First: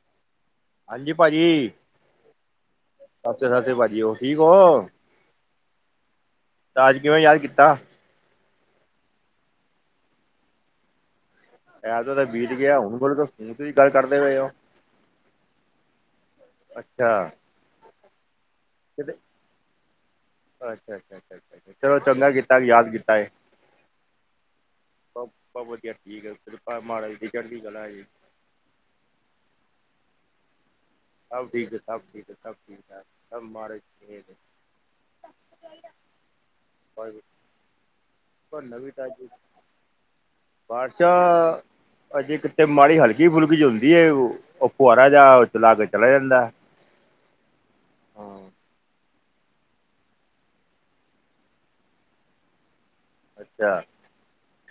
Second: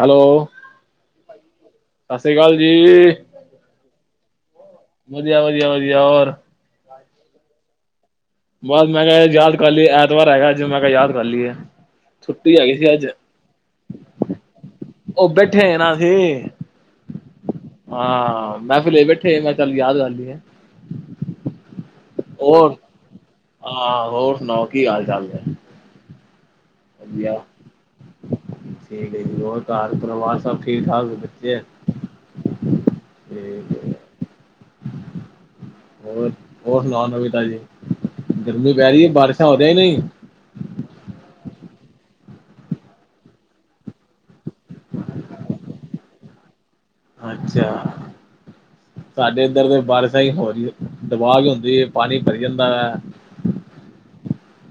Hello, ਹਾਂਜੀ ਭਾਜੀ ਸਤਿ ਸ੍ਰੀ ਅਕਾਲ ਜੀ। ਸਤਿ ਸ੍ਰੀ ਅਕਾਲ ਭਾਅ ਜੀ, ਹੋਰ ਠੀਕ ਹੋ? ਵਧੀਆ -ਵਧੀਆ, ਵਧੀਆ ਹੋਰ? ਤਾਜ, ਕਿਵੇਂ ਯਾਦ ਕੀਤਾ? ਬਸ ਮੈਂ ਕਿਹਾ, ਯਾਦ ਕਰ ਲਈਏ, ਐਤਵਾਰ ਹੈਗਾ ਅੱਜ, ਮੈਂ ਕਿਹਾ ਯਾਦ ਕਰ ਲਈਏ ਐਤਵਾਰ ਤਾਂ ਬੀਤ ਛੁੱਟੀ ਹੈਗੀ ਗਿਆ, ਸੀ ਹੁਣ ਅੱਜ ਬੋਲੋ, ਤੁਸੀਂ ਗੱਲ ਕਰਦੇ ਪਏ ਹੋ? ਉਹ ਬੈਠੇ ਆ ਨਾ ਅਸੀ, ਅੱਛਾ ਹਾਂ, ਮਹਿਫ਼ਿਲ ਲਾਈ ਕਿਤੇ ਬੈਠੇ ਹਾਂ। ਚੱਲ, ਯਾਦ ਕਰ ਲਈਏ। ਅੱਛਾ -ਅੱਛਾ, ਚਲੋ ਚੰਗਾ ਕੀਤਾ, ਹੋਰ ਯਾਦ ਕੀਤਾ ਏ। ਹਾਂ ਹੋਰ ਸੁਣਾਉ, ਕੀ ਹਾਲ- ਚਾਲ ਨੇ? ਬਸ ਵਧੀਆ ਠੀਕ ਹੈ, ਕਿਰਪਾ ਹੈ, ਮਹਾਰਾਜ ਦੀ ਚੜ੍ਹਦੀਕਲਾ ਕਲਾ ਹੈ ਜੀ। ਠੀਕ ਹੈ ਜੀ, ਹੋਰ ਘਰ ਪਰਿਵਾਰ ਸਭ ਠੀਕ -ਠਾਕ? ਸਭ ਬੱਚੇ ਠੀਕ ਹੈ, ਸਭ ਠੀਕ ਹੈ, ਸਭ ਠੀਕ ਹੈ, ਸਭ ਮਹਾਰਾਜ ਦੀ ਮਿਹਰ ਹੈ। ਹੋਰ, ਹੋਰ ਸੁਣਾਉ ਨਵੀਂ ਤਾਜੀ, ਗਰਮੀ ਪੈ ਰਹੀ ਹੈ, ਬਾਰਿਸ਼ਾਂ ਹੋ ਰਹੀ ਕਿ ਨਹੀਂ? ਬਾਰਸ਼ਾਂ ਅਜੇ ਕਿੱਥੇ, ਮਾੜੀ ਹਲਕੀ ਫੁਲਕੀ ਜੀ ਹੁੰਦੀ ਹੈ, ਉਹ ਫੁਆਰਾ ਜਿਹਾ ਚਲਾ ਕੇ ਚਲਾ ਜਾਂਦਾ। ਅੱਛਾ। ਹਾਂ ਸਾਡੇ ਇੱਧਰ ਤੇ ਬਾਰਿਸ਼ਾਂ ਹੀ ਹੋ ਰਹੀ, ਦਬਾਅ ਕੇ ਹੁੰਦੀ ਹੈ ਪਾਣੀ ਭਰੀ ਜਾਂਦਾ ਹੈ। ਅੱਛਾ,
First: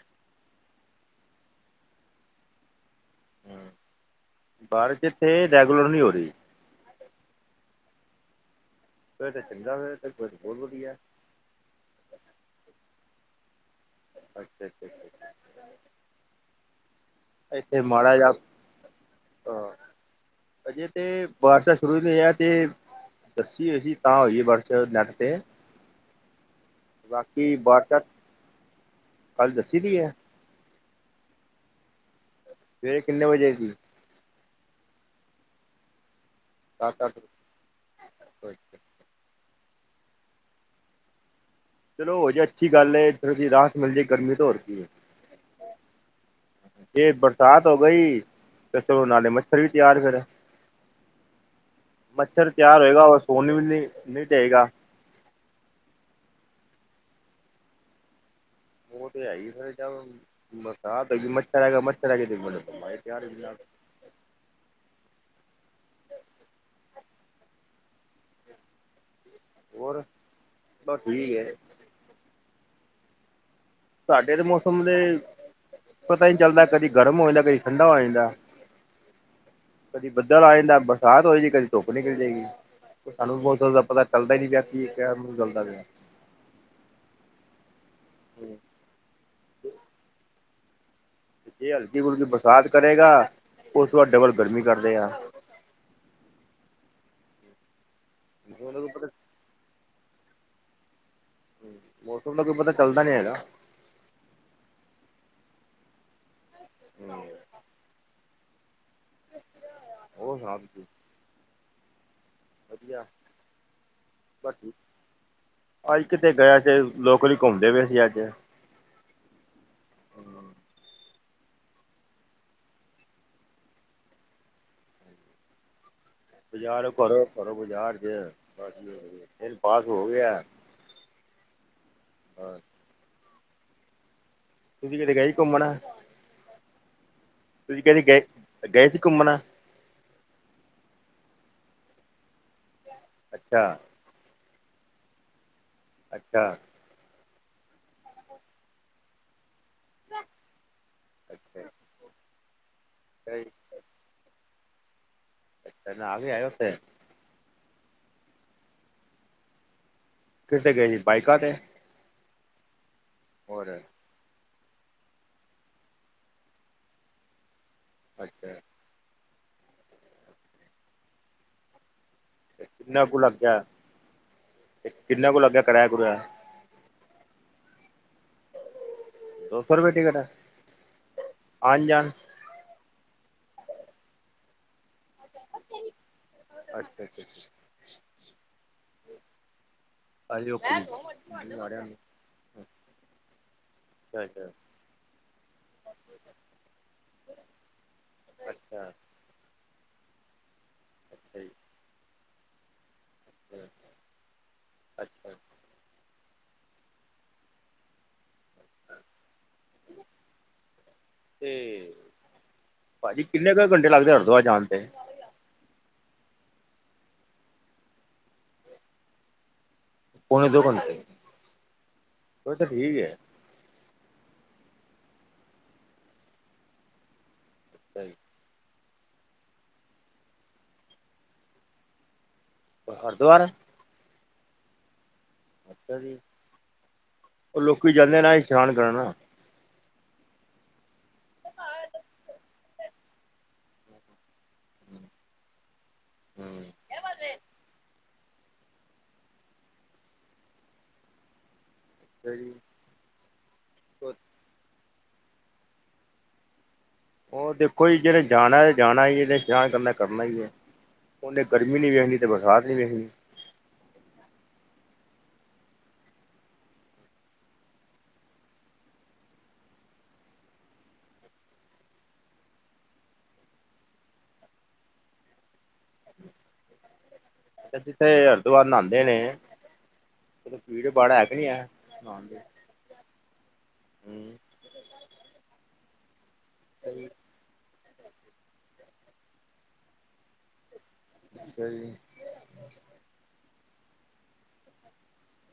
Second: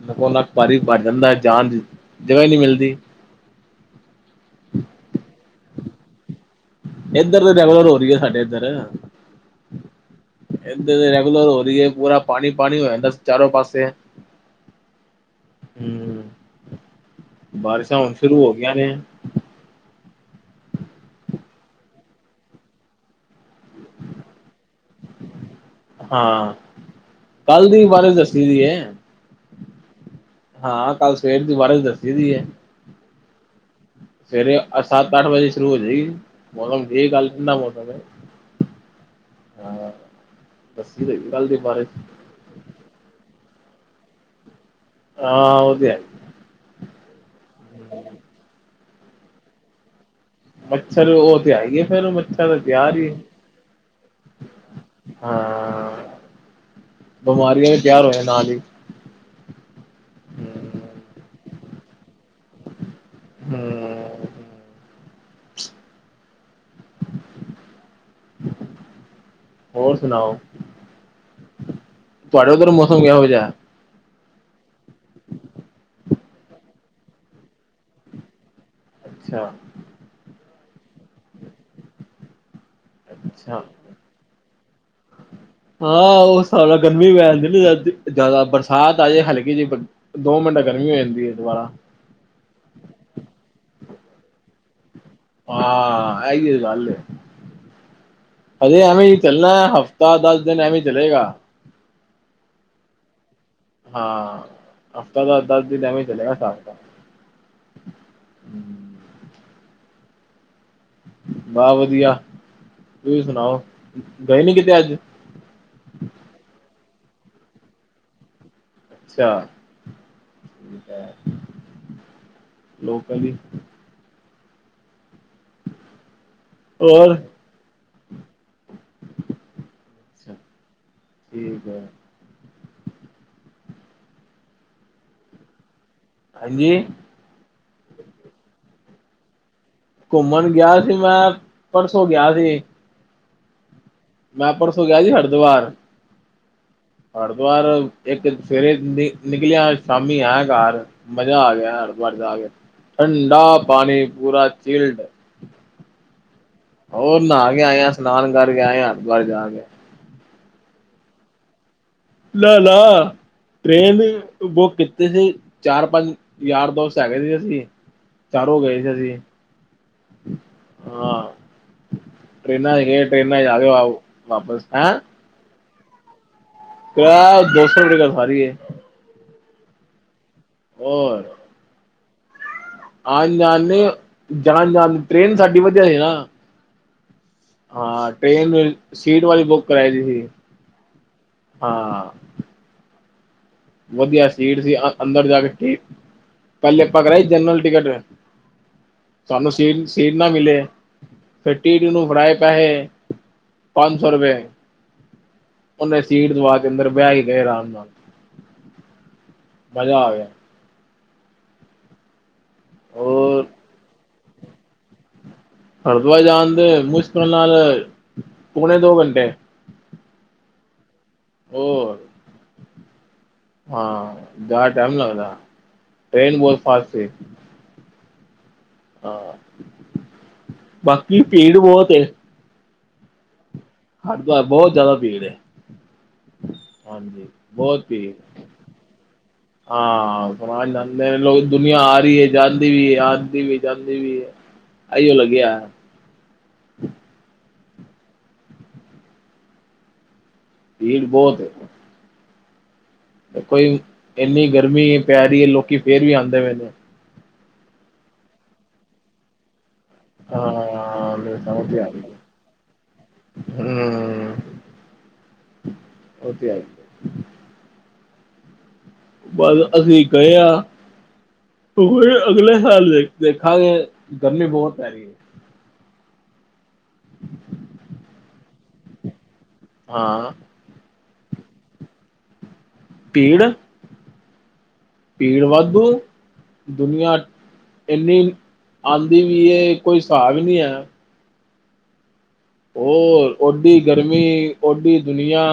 ਨੱਕੋ -ਨੱਕ ਪਾਣੀ ਭਰ ਜਾਂਦਾ, ਜਾਣ ਦੀ ਜਗ੍ਹਾ ਹੀ ਨਹੀਂ ਮਿਲਦੀ। ਬਾਰਿਸ਼, ਏਥੇ ਰੈਗੂਲਰ ਨਹੀਂ ਹੋ ਰਹੀ। ਏਧਰ ਤੇ ਰੈਗੂਲਰ ਹੋ ਰਹੀ ਏ, ਸਾਡੇ ਇੱਧਰ [unintelligible] ਬਹੁਤ ਵਧੀਆ ਇਧਰ ਰੈਗੂਲਰ ਹੋ ਰਹੀ ਹੈ, ਪੂਰਾ ਪਾਣੀ -ਪਾਣੀ ਹੋ ਜਾਂਦਾ ਚਾਰੋਂ ਪਾਸੇ। ਅੱਛਾ-ਅੱਛਾ। ਹਮਮ, ਇੱਥੇ ਬਾਰਿਸ਼ਾਂ ਹੁਣ ਮਾੜਾ ਜਿਹਾ ਸ਼ੁਰੂ ਹੋ ਗਈਆਂ ਨੇ। ਅ ਅਜੇ ਤੇ ਬਾਰਿਸ਼ਾਂ, ਸ਼ੁਰੂ ਹੀ ਨਹੀਂ ਹੋਈਆਂ ਤੇ ਦੱਸੀ ਹੋਈ ਸੀ, ਤਾਂ ਹੋਈ, ਏ ਵਟਸਐਪ ਨੈੱਟ 'ਤੇ ਹਾਂ, ਬਾਕੀ ਕੱਲ ਦੀ ਵੀ ਬਾਰਿਸ਼ਾਂ ਬਾਰਿਸ਼ ਦੱਸੀ ਦੀ ਹੈ। ਕੱਲ ਦੱਸੀ ਦੀ ਹੈ ਹਾਂ, ਕੱਲ ਸਵੇਰ ਦੀ ਬਾਰਿਸ਼ ਦੱਸੀ ਦੀ ਹੈ। ਸਵੇਰੇ, ਕਿੰਨੇ ਵਜੇ ਦੀ? ਸਵੇਰੇ ਸੱਤ-ਅੱਠ ਵਜੇ ਸ਼ੁਰੂ ਹੋ ਜਾਏਗੀ। ਮੌਸਮ ਸੱਤ ਠੀਕ, ਅੱਠ ਅੱਜ ਠੰਡਾ ਮੌਸਮ ਇਹ। ਹਾਂ, ਦੱਸੀ ਰ ਕੱਲ ਦੇ ਬਾਰੇ ਚਲੋ ਹੋ ਜੇ ਅੱਛੀ ਗੱਲ ਹੈ, ਇੱਰ ਦੀ ਰਾਹਤ ਮਿਲ ਜਾਏ ਗਰਮੀ ਤੋਂ ਹੋਰ ਕੀ ਹੈ। ਹਾਂ, ਉਹ ਤੇ ਹੈ ਹੀ। ਜ ਬਰਸਾਤ ਹੋ ਗਈ ਤੇ ਚਲੋ ਨਾਲੇ ਮੱਛਰ ਵੀ ਤਿਆਰ ਖੜਾ ਏ। ਮੱਛਰ ਉਹ ਤੇ ਆਈ ਹੈ ਫੇਰ ਮੱਛਰ ਤੇ ਤਿਆਰ ਹੋਏਗਾ ਹੀ ਉਹ ਸੋਨ ਵੀ ਨੀ ਨੀ ਦੇਗਾ। ਹਾਂ। ਬਿਮਾਰੀਆਂ ਵੀ ਤਿਆਰ ਹੋਇਆਂ ਨਾਲ ਹੀ। ਉਹ ਤੇ ਹੈ ਹੀ ਸਰ ਜ ਬਰਸਾਤ ਹੈਗੀ ਮੱਛਰ ਹੈਗਾ, ਮੱਛਰ ਹੈਗੇ ਤੇ ਬੀਮਾਰੀ ਤੈਯਾਰ ਹੈ ਇਹਦੇ ਨਾਲ। ਹੂੰ। ਹੋਰ ਸੁਣਾਓ, ਬਸ ਠੀਕ ਹੈ ਤੁਹਾਡੇ ਉਧਰ ਮੌਸਮ ਕਿਹੋ ਜਿਹਾ ਹੈ? ਸਾਡੇ ਦੇ ਮੌਸਮ ਦੇ ਪਤਾ ਨੀ ਚੱਲਦਾ ਕਦੀ ਗਰਮ ਹੋ ਜਾਂਦਾ, ਕਦੀ ਠੰਡਾ ਹੋ ਜਾਂਦਾ। ਅੱਛਾ। ਕਦੀ ਬੱਦਲ ਆ ਜਾਂਦਾ, ਬਰਸਾਤ ਹੋਏਗੀ ਕਦੀ ਧੁੱਪ ਨਿਕਲ ਜਾਏਗੀ। ਸਾਨੂੰ ਵੀ ਅੱਛਾ ਮੋਸਮ ਦਾ ਪਤਾ ਚੱਲਦਾ ਨੀ ਪਿਆ ਕਿ ਕੇਹਣਾ ਮੋਸਮ ਚਲਦਾ ਪਿਆ? ਆਓ ਉਸ ਗਰਮੀ ਪੈ ਜਾਂਦੀ ਨਾ ਜਿਆਦਾ ਬਰਸਾਤ ਆ ਜਾਏ ਹਲਕੀ ਜੀ ਦੋ ਮਿੰਟੇ ਗਰਮੀ ਹੋ ਜਾਂਦੀ ਹੈ। ਦੁਬਾਰਾ ਜੇ ਹਲਕੀ-ਹੁਲਕੀ ਬਰਸਾਤ ਕਰੇਗਾ ਉਸ ਤੋਂ ਬਾਅਦ ਡਬਲ ਗਰਮੀ ਕਰਦੇਗਾ। ਹਾਂ, ਇਹੀ ਹੋ ਗੱਲ ਏ ਉਹਨਾਂ ਅਸੀਂ ਨੂੰ ਐਵੇਂ ਪਤਾ ਹੀ ਚੱਲਣਾ ਹੈ ਹਫ਼ਤਾ- ਦਸ ਦਿਨ ਐਵੇਂ ਚਲੇਗਾ ਮੌਸਮ ਦਾ ਕੋਈ ਪਤਾ ਚੱਲਦਾ ਨੀ ਹੈਗਾ। ਹਾਂ, ਹਫ਼ਤਾ ਦਾ ਦਸ ਦਿਨ ਐਵੇਂ ਹੀ ਚਲੇਗਾ ਹਿਸਾਬ। [inaudible] ਹੂੰ। ਹੋਰ ਸੁਣਾਓ ਤੁਸੀਂ। ਬਾ ਵਧੀਆ ਵਧੀਆ ਤੁਸੀਂ ਸੁਣਾਓ ਗਏ ਨੀ ਕਿਤੇ ਅੱਜ? ਅੱਜ ਕਿਥੇ ਗਏ ਸੀ, ਲੋਕਲ ਹੀ ਘੁੰਮਦੇ ਪਏ ਸੀ ਅੱਜ। ਅੱਛਾ, ਠੀਕ ਹੈ ਲੋਕਲ ਹੀ। ਬਜ਼ਾਰੋ ਹੋਰ ਘਰੋਂ-ਘਰੋਂ ਬਾਜ਼ਾਰ ਗਏ ਆਂ ਬਿਲ ਪਾਸ ਹੋ ਅੱਛਾ, ਗਿਆ। ਠੀਕ ਹੈ। ਹਾਂ। ਤੁਸੀਂ ਕਿਥੇ ਗਏ ਸੀ ਘੁੰਮਣ? ਹਾਂਜੀ। ਤੁਸੀਂ ਕਿਥੇ ਗਏ-ਗਏ ਸੀ ਘੁੰਮਣ? ਘੁੰਮਣ ਗਿਆ ਸੀ ਮੈਂ ਪਰਸੋਂ ਗਿਆ ਸੀ। ਅੱਛਾ। ਮੈਂ ਪਰਸੋਂ ਗਿਆ ਜੀ ਹਰਿਦੁਵਰ। ਅੱਛਾ। ਹਰਿਦੁਵਾਰ ਇੱਕ ਸੇਵੇਰੇ ਨਿਕਲਿਆ ਅੱਜ। ਸ਼ਾਮੀ ਆਇਆ ਘਰ ਮਜ਼ਾ ਆ ਅੱਛਾ ਗਿਆਾਰ ਹਰਿਦੁਵਾਰ ਜਾ ਕੇ ਅੱਛਾ ਠੰਡਾ ਜੀ ਪਾਣੀ ਪੂਰਾ ਚੀਲਡ ਅੱਛਾ, ਨਹਾ ਵੀ ਆਇਓ ਉਹਥੇ ਹੋਰ ਨਹਾ ਕੇ ਆਏ ਆ, ਇਸ਼ਨਾਨ ਕਰ ਕੇ ਆਏ, ਹਾਂ ਹਰੀਧਵਾਰ ਜਾਕੇ। ਕਿਦੇ ਤੇ ਗਏ ਸੀ ਬਾਇਕਾ ਤੇ ਨਾ-ਨਾ ਹੋਰ ਟ੍ਰੇਨ। ਬੁਕ ਕਿੱਤੇ ਸੀ ਚਾਰ-ਪੰਜ ਯਾਰ-ਦੋਸਤ ਹੈਗੇ ਸੀ ਅਸੀਂ। ਅੱਛਾ ਚਾਰੋ ਗਏ ਸੀ ਅਸੀਂ ਹਾਂ। ਟ੍ਰੇਨਾਂ ਚ ਗਏ ਕਿੰਨਾ ਟ੍ਰੇਨਾਂ ਚ ਆ ਗਏ ਵਾਪਸ ਹਾਂ। ਕਿਨਾ ਕੁ ਲਗਿਆ ਕਿਰਾਇਆ ਕੁਰਯਾ ਕਿਰਾਯਾ ਦੋ ਸੌ ਰੁਪਏ ਤਾ ਸਾਰੀ ਏ। ਦੋ ਸੋਂ ਰੁਪਏ ਟਿਕਟ। ਹੋਰ ਆਨ ਜਾਨ ਆਨ ਜਾਨ ਨੀ, ਜਾਨ-ਜਾਨ ਟ੍ਰੇਨ ਸਾਡੀ ਵਧੀਆ ਏ ਨਾ। ਅੱਛਾ, ਅੱਛਾ, ਅੱਛਾ, ਅੱਛਾ। ਹਾਂ ਟ੍ਰੇਨ ਵੀ ਸੀਟ ਵਾਇਜ਼ ਬੁੱਕ ਕਰਾਈ ਦੀ ਸੀ ਹਾਂ [unintelligible] ਅੱਛਾ ਵਧੀਆ ਸੀਟ ਸੀ, ਆ ਅੰਦਰ ਜਾ ਕੇ ਠੀ ਪਹਿਲੇ ਆਪਾਂ ਕਰਾਈ ਜਨਰਲ ਟਿਕਟ। ਅੱਛਾ। ਸਾਨੂੰ ਸੀਟ-ਸੀਟ ਨਾ ਮਿਲੇ ਅੱਛਾ ਜੀ ਫਿਰ ਟੀਸੀ ਨੂੰ ਫੜਾਏ ਪੈਹੇ। ਪੰਜ ਸੌ ਰੁਪਏ, ਅੱਛਾ ਉਹਨੇ ਸੀਟ ਦਵਾ ਕੇ ਅੰਦਰ ਬੈ ਕੇ ਗਏ ਆਰਾਮ ਨਾਲ। ਮਜ਼ਾ ਆ ਗਿਆ। ਤੇ ਭਾਜੀ ਹੋਰ ਕਿੰਨੇ ਕੁ ਘੰਟੇ ਲੱਗਦੇ ਹਰਿਦੁਆਰ ਜਾਨ ਤੇ? ਹਰਿਦੁਆਰ ਜਾਨ ਦੇ ਮੁਸ਼ਕਿਲ ਨਾਲ ਪੋਨੇ ਦੋ ਘੰਟੇ। ਪੋਨੇ ਦੋ ਘੰਟੇ, ਹੋਰ ਫੇਰ ਤੇ ਠੀਕ ਏ। ਹਾਂ ਜਾਦਾ ਟਾਈਮ ਨੀ ਲਗਦਾ, ਟ੍ਰੇਨ ਬੋਤ ਫਾਸਟ ਸੀ। ਅੱਛਾ ਜੀ। ਹਾਂ, ਬਾਕੀ ਭੀੜ ਬੋਤ ਏ। ਹਰਦੁਆਰ? ਹਰਦੁਆਰ ਬੋਤ ਜ਼ਿਆਦਾ ਭੀੜ ਏ। ਅੱਛਾ ਜੀ, ਉਹ ਬਹੁਤ ਲੋਕੀ ਭੀੜ ਜਾਂਦੇ ਨਾ ਇਸ਼ਨਾਨ ਕਰਨ। ਹਾਂ, [unintelligible] ਜਾਂਦੇ ਲੋਕ, ਦੁਨੀਆਂ ਆ ਰਹੀ ਹੈ ਜ ਵੀ ਆਂਦੀ ਵੀ ਏ, ਜਾਂਦੀ ਵੀ ਏ, ਅਈਓ ਲੱਗਿਆ। ਹੂੰ। ਭੀੜ ਬੋਤ ਏ। ਅੱਛਾ ਜੀ। ਦੇਖੋ ਜੀ, ਇੰਨੀ ਗਰਮੀ ਪੈ ਰੀ ਏ, ਲੋਕੀ ਫੇਰ ਵੀ ਆਂਦੇ ਪਏ ਨੇ। ਉਹ ਦੇਖੋ ਜੀ, ਜਿੰਨੇ ਜਾਨਾ ਏ, ਜਾਨਾ ਈ ਏ ਤੇ ਇਸਨਾਨ ਕਰਨਾ ਕਰਨਾ ਹੀ ਐ। ਹਾਂ ਮੇਰੇ ਓਨੇ ਸਮਝ ਗਰਮੀ ਆ ਨੀ ਗਈ ਵੇਖਨੀ ਤੇ ਬਰਸਾਤ ਨੀ ਵੇਖਨੀ। ਹੂੰ, ਉਹ ਤੇ ਹੈ। ਬਸ ਅਸੀਂ ਗਏ ਆਂ ਤੇ ਹੁਨ ਅਗਲੇ ਸਾਲ ਈ ਦੇਖ, ਦੇਖਾਂਗੇ ਗਰਮੀ ਬੋਤ ਪੈ ਰਹੀ ਐ। ਜਿੱਥੇ ਹਰਿਦੁਆਰ ਨਹਾਂਦੇ ਨੇ ਹਾਂ ਓਥੇ ਭੀੜ ਭਾੜ ਹੈ ਕੇ ਨਹੀਂ ਹੈ ਨਹਾਣ ਦੀ ਭੀੜ ਹੂੰ। ਭੀੜ ਵਾਧੂ, ਦੁਨੀਆਂ ਏਨੀ ਆਂਦੀ ਵੀ ਏ, ਕੋਈ ਹਿਸਾਬ ਹੀ ਨੀ ਐ। ਅੱਛਾ ਜੀ। ਹੋਰ ਓਡੀ ਗਰਮੀ, ਓਡੀ ਦੁਨੀਆਂ।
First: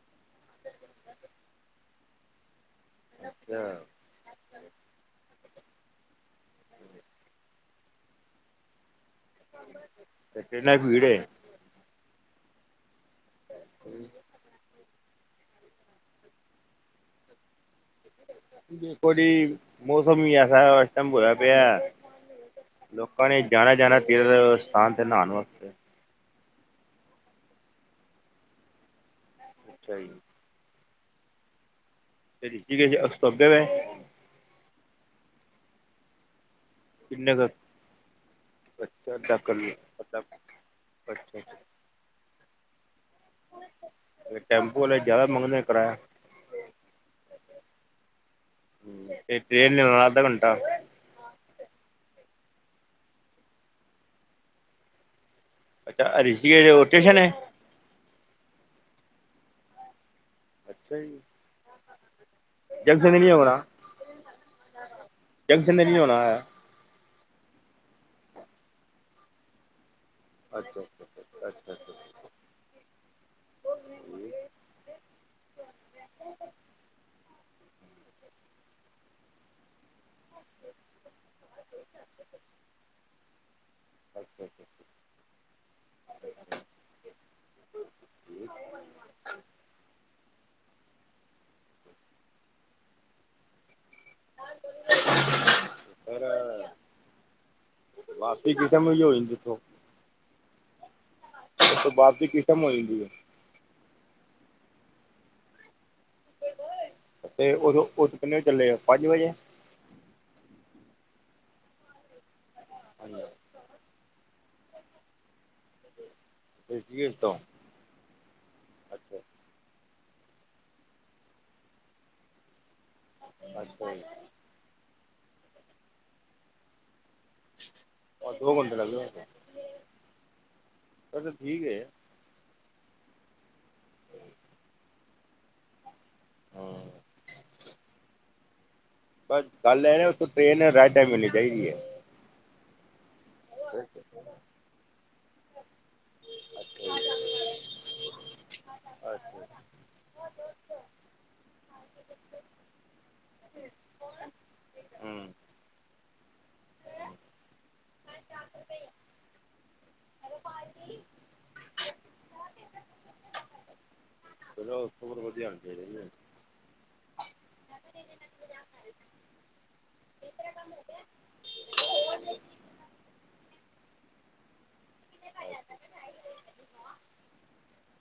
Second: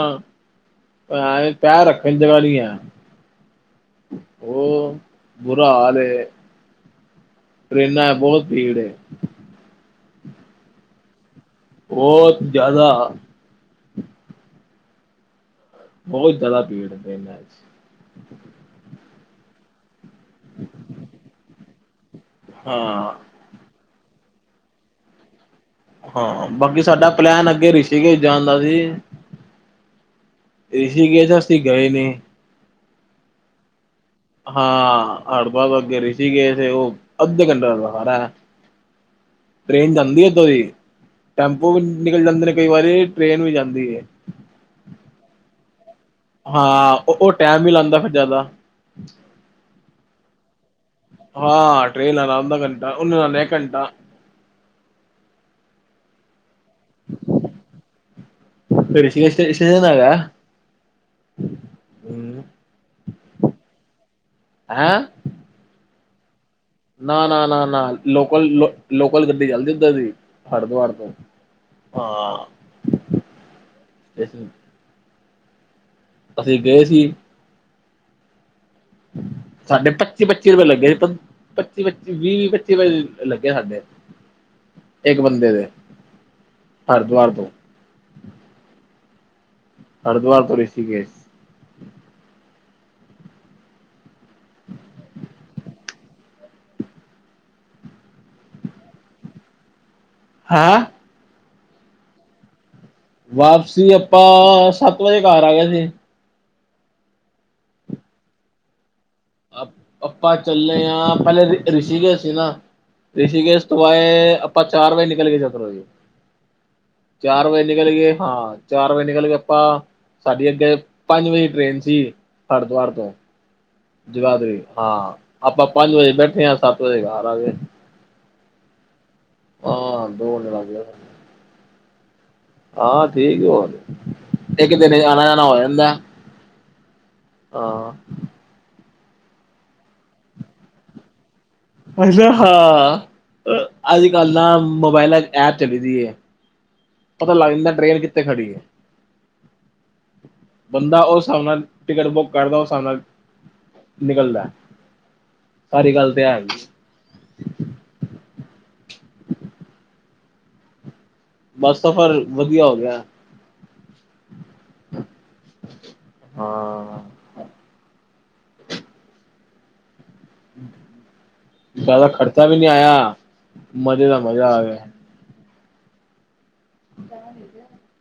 [unintelligible] ਪੈਰ ਰੱਖਨ ਜਗਹ ਨੀ ਐ। ਅੱਛਾ। ਉਹ ਬੁਰਾ ਹਾਲ ਏ। ਟਰੇਨਾਂ ਬੋਤ ਭੀੜ ਏ। ਤੇ ਟ੍ਰੇਨਾਂ 'ਚ ਭੀੜ ਏ। ਬੋਤ ਜਾਦਾ। [unintelligible] ਬੋਤ ਜਾਦਾ ਭੀੜ ਐ ਟ੍ਰੇਨਾਂ 'ਚ। ਦੇਖੋ ਜੀ ਮੌਸਮ ਈ ਐਸਾ ਏਸ ਟਮ ਹੋਇਆ ਪਿਆ ਹਾਂ ਲੋਕਾਂ ਨੇ। ਜਾਣਾ ਜਾਣਾ ਫੇਰ ਸਥਾਨ ਤੇ ਨਾਣ ਵਾਸਤੇ। ਹਾਂ, ਬਾਕੀ ਸਾਡਾ ਪਲੈਨ ਅੱਗੇ ਰਿਸ਼ੀਕੇਸ਼ ਜਾਣ ਦਾ ਸੀ। ਅੱਛਾ ਜੀ। ਰਿਸ਼ੀਕੇਸ਼ ਅਸੀ ਗਏ ਨੇ। ਰਿਸ਼ੀਕੇਸ਼ ਉਸ ਤੋ ਅੱਗੇ ਵੇ। ਹਾਂ, ਹਰਦੁਆਰ ਤੋਂ ਅੱਗੇ ਰਿਸ਼ੀਕੇਸ਼ ਏ ਓ। ਕਿੰਨੇ ਕੁ ਅੱਧੇ ਘੰਟੇ ਦਾ ਸਾਰਾ ਅੱਛਾ ਅੱਧਾ ਕਿਲੋ ਟ੍ਰੇਨ ਅੱਧਾ ਜਾਂਦੀ ਉਦੋਂ ਦੀ ਅੱਛਾ ਟੈਂਪੋ ਵੀ ਨਿਕਲ ਜਾਂਦੇ ਨੇ ਕਈ ਵਾਰੀ ਟ੍ਰੇਨ ਵੀ ਜਾਂਦੀ ਐ। ਟੈਂਪੂ ਵਾਲੇ ਜ਼ਿਆਦਾ ਮੰਗਦੇ ਕਿਰਾਇਆ। ਹਾਂ ਓ ਓ ਟੈਮ ਵੀ ਲਾਂਦਾ ਫ਼ੇਰ ਜਾਦਾ। ਹ ਤੇ ਟ੍ਰੇਨ ਨੇ ਲਾਣਾ ਅੱਧਾ ਘੰਟਾ। ਹਾਂ ਟ੍ਰੇਨ ਲਾਨਾ ਅੱਧਾ ਘੰਟਾ ਓਨੇ ਲਾਨਾ ਇੱਕ ਘੰਟਾ। ਅੱਛਾ ਰਿਸ਼ੀਕੇਸ਼ ਹੋਰ ਸ਼ਟੇਸ਼ਨ ਐ। ਰਿਸ਼ਿਕੇਸ਼ ਤੇ ਰਿਸ਼ੀਕੇਸ਼ ਹੈਗਾ। ਅੱਛਾ ਜੀ ਜੰਕਸ਼ਨ ਤੇ ਨੀ ਹੋਣਾ ਹੈਂ ਜੰਕਸ਼ਨ ਤੇ ਨੀ ਹੋਣਾ ਐ। ਨਾ ਨਾ ਨਾ ਨਾ ਲੋਕਲ ਲੋਕਲ ਗੱਡੀ ਚੱਲਦੀ ਓਧਰ ਦੀ। ਅੱਛਾ ਹਰਦੁਆਰ ਅੱਛਾ ਤੋ ਅੱਛਾ ਅੱਛਾ ਅਸੀਂ ਗਏ ਸੀ ਸਾਡੇ ਪੱਚੀ-ਪੱਚੀ ਰੁਪਏ ਲੱਗੇ ਸੀ। ਪੱਚੀ-ਪੱਚੀ, ਵੀਹ-ਵੀਹ ਪੱਚੀ ਵਲ ਲੱਗੇ ਸਾਡੇ ਅੱਛਾ ਇੱਕ ਬੰਦੇ ਦੇ ਹਰਦੁਆਰ ਤੋਂ ਹਰਦਵਾਰ ਤੋਂ ਰਿਸ਼ੀਕੇਸ਼ [inaudible] ਫੇਰ ਵਾਪਸੀ ਕਿਸ ਟਾਈਮ ਦੀ ਹੋ ਜਾਂਦੀ ਓਥੋਂ ਹੈਅ ਓਥੋਂ ਵਾਪਸੀ ਕਿਸ ਟੈਮ ਹੋ ਜਾਂਦੀ ਐ। ਵਾਪਸੀ ਆਪਾਂ ਸੱਤ ਵਜੇ ਘਰ ਆ ਗਏ ਸੀ। ਤੇ ਉਦੋਂ ਉਦੋਂ ਕਿੰਨੇ ਵਜੇ ਚੱਲੇ ਓ ਪੰਜ ਵਜੇ ਅਪ ਆਪਾ ਚੱਲੇ ਆ ਪਹਿਲੇ ਰਿ ਰਿਸ਼ੀਕੇਸ਼ ਸੀ ਨਾ ਰਿਸ਼ੀਕੇਸ਼ ਤੋ ਆਏ ਆਪਾਂ ਚਾਰ ਵਜੇ ਨਿਕਲ ਗਏ ਸੀ ਓਧਰੋਂ ਦੀ, ਰਿਸ਼ੀਕੇਸ਼ ਤੋਂ ਚਾਰ ਵਜੇ ਨਿਕਲ ਗਏ ਹਾਂ, ਚਾਰ ਵਜੇ ਅੱਛਾ ਨਿਕਲ ਗਏ ਆਪਾਂ ਸਾਡੀ ਅੱਗੇ ਪੰਜ ਵਜੇ ਦੀ ਟ੍ਰੇਨ ਸੀ ਹਰਦੁਆਰ ਤੋਂ ਅੱਛਾ ਜ ਜਗਾਦਰੀ ਹਾਂ ਆਪਾਂ ਪੰਜ ਵਜੇ ਬੈਠੇ ਆ ਸੱਤ ਵਜੇਰ ਘਰ ਆ ਗਏ। ਬਸ ਦੋ ਘੰਟੇ ਲੱਗਦੇ। ਹਾਂ ਦੋ ਘੰਟੇ ਲਗ ਜਾਂਦੇ ਨੇ। ਅ ਤੇ ਠੀਕ ਏ। ਹਾਂ ਠੀਕ ਐ ਹੋਰ ਇੱਕ ਦਿਨ ਆਣਾ ਜਾਣਾ ਹੋ ਜਾਂਦਾ ਹਾਂ ਆ। ਬਸ ਗੱਲ ਐਹ ਨ ਉਥੋ ਟ੍ਰੇਨ ਰਾਈਟ ਟਾਈਮ ਮਿਲਣੀ ਚਾਹੀਦੀ ਐ। ਅਛਾ ਹਾਂ ਅੱਛਾ ਅੱਜ ਕੱਲ ਨਾ ਮੋਬਾਇਲਾ ਚ ਐਪ ਚਲੀ ਦੀ ਐ। ਪਤਾ ਲਗ ਜਾਦਾ ਟ੍ਰੇਨ ਕਿੱਥੇ ਖੜੀ ਐ। ਬੰਦਾ ਉਸ ਹਿਸਾਬ ਨਾਲ ਟਿਕਟ ਬੁੱਕ ਕਰਦਾ ਉਸ ਹਿਸਾਬ ਨਾਲ ਨਿਕਲਦਾ ਹੂੰ ਸਾਰੀ ਗੱਲ ਤੇ ਐਹ ਹੈਗੀ। ਬੱਸ ਸਫ਼ਰ ਵਧੀਆ ਹੋ ਗਿਆ। ਚਲੋ ਸਫ਼ਰ ਵਧੀਆ ਹੋਣਾ ਚਾਹੀਦੇ। ਹਾਂ ਜ਼ਿਆਦਾ ਖ਼ਰਚਾ ਵੀ ਨਈ ਆਇਆ, ਮਜ਼ੇ ਦਾ ਮਜ਼ਾ ਆ ਗਿਆ। [unintelligible] [inaudible]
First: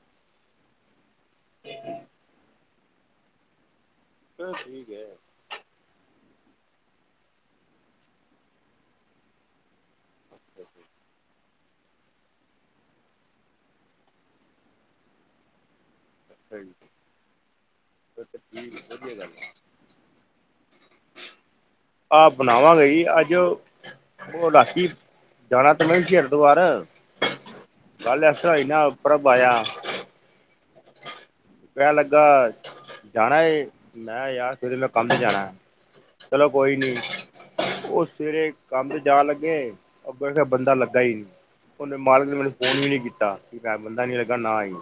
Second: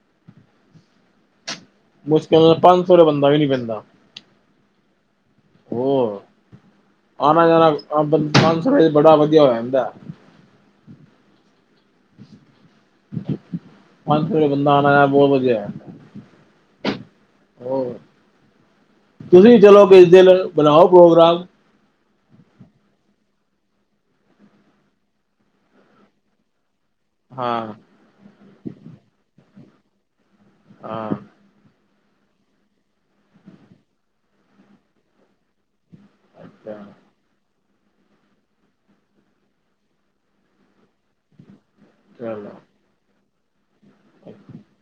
ਤੇ [inaudible] ਕੁਛ ਕ ਪੰਜ ਸੌ ਦਾ ਬੰਦਾ ਵੀ ਨੀ ਪੈਂਦਾ। ਚ ਠੀਕ ਹੈ। ਹੋਰ ਆਣਾ ਜਾਣਾਸ [unintelligible] ਪੰਜ ਸੌ ਚ ਬੜਾ ਵਧੀਆ ਹੋ ਜਾਂਦਾ। [inaudible] ਪੰਜ ਸ ਬੰਦਾ ਆਉਣਾ ਬਹੁਤ ਵਧੀਆ। ਫਿਰ ਹੋਰ ਤਾਂ ਠੀਕ ਵਧੀਆ ਗੱਲ ਤੁਸੀਂ ਚਲੋ ਕਿਸ ਦਿਨ ਬਣਾਓ ਪ੍ਰੋਗਰਾਮ। ਆ ਬਣਾਵਾਂਗੇ ਜੀ ਅੱਜ ਉਹ ਰਾਸੀੀ ਜਾਣਾ ਤਾਂ ਮੈਂ ਹਰਦੁਵਰ [unintelligible] ਹਾਂ। ਗੱਲ ਐਸ ਤਰਾਂ ਹੋਈ ਨਾ ਉੱਪਰ ਪਾਇਆ। ਹਾਂ। ਕਹਿਣ ਲੱਗਾ, ਜਾਣਾ ਏ। ਮੈਂ ਯਾਰ, ਫਿਰ ਮੈਂ ਕੰਮ ਜਾਣਾ। ਚਲੋ ਕੋਈ ਅੱਛਾ ਨੀ। ਓ ਸਵੇਰੇ ਕੰਮ 'ਚ ਜਾਣ ਲੱਗੇ, ਓ ਕੇਂਦੇ, ਬੰਦਾ ਲਗਾ ਈ ਨੀ। ਉਹਨੇ ਮਾਲਕ ਨੇ ਚਲੋ ਮੈਨੂੰ ਫੋਨ ਵੀ ਨੀ ਕੀਤਾ ਕਿ ਮੈਂ ਬੰਦਾ ਨੀ ਲੱਗਾ ਨਾ ਆਈ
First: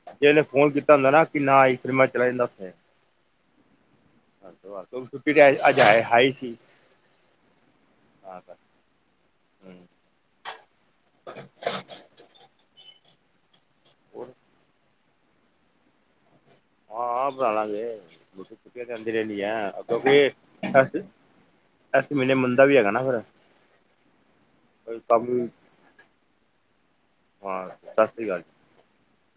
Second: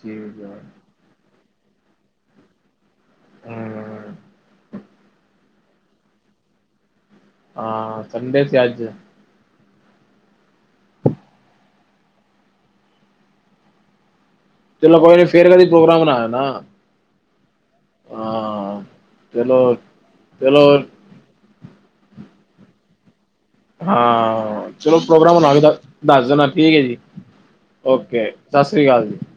ਠੀਕ ਚਲ ਹੈ ਹੁੰਦਾ [unintelligible] ਨਾ ਕਿ ਨਾ ਆਈ ਫਿਰ ਮੈਂ ਚਲਾ ਜਾਂਦਾ ਉੱਥੇ। ਹਮ ਛੁ ਅਜਏ ਹੈ ਹੀ ਸੀ। [unintelligible] ਹਾਂ ਸੰਡੇ ਸੀ ਅਜ। ਹੂੰ। ਹੋਰ ਚਲ ਕੋਈ ਨੇ ਫੇਰ ਕਦੀ ਪ੍ਰੋਗਰਾਮ ਬਣਾਇਆ ਨਾ। ਹਾਂ ਬਣਾ ਲਾਂਗੇ ਹਾਂ ਕੇਦੀ ਰੀਆਂ ਚਲੋ ਚਲੋ [unintelligible] ਐਸ ਮਹੀਨੇ ਮੰੰਦਾ ਵੀ ਹੈਗਾ ਨਾ ਫੇਰ। ਹਾਂ। ਚਲੋ, ਪ੍ਰੋਗਰਾਮ ਬਣਾ ਲੈਣਾ, ਦੱਸ ਦੇਣਾ ਠੀਕ ਹੈ ਜੀ। ਹਾਂ ਸਤਿ ਸ਼੍ਰੀ ਅਕਾਲ ਓਕੇ ਜੀ ਸਤਿ ਸ੍ਰੀ ਅਕਾਲ ਜੀ।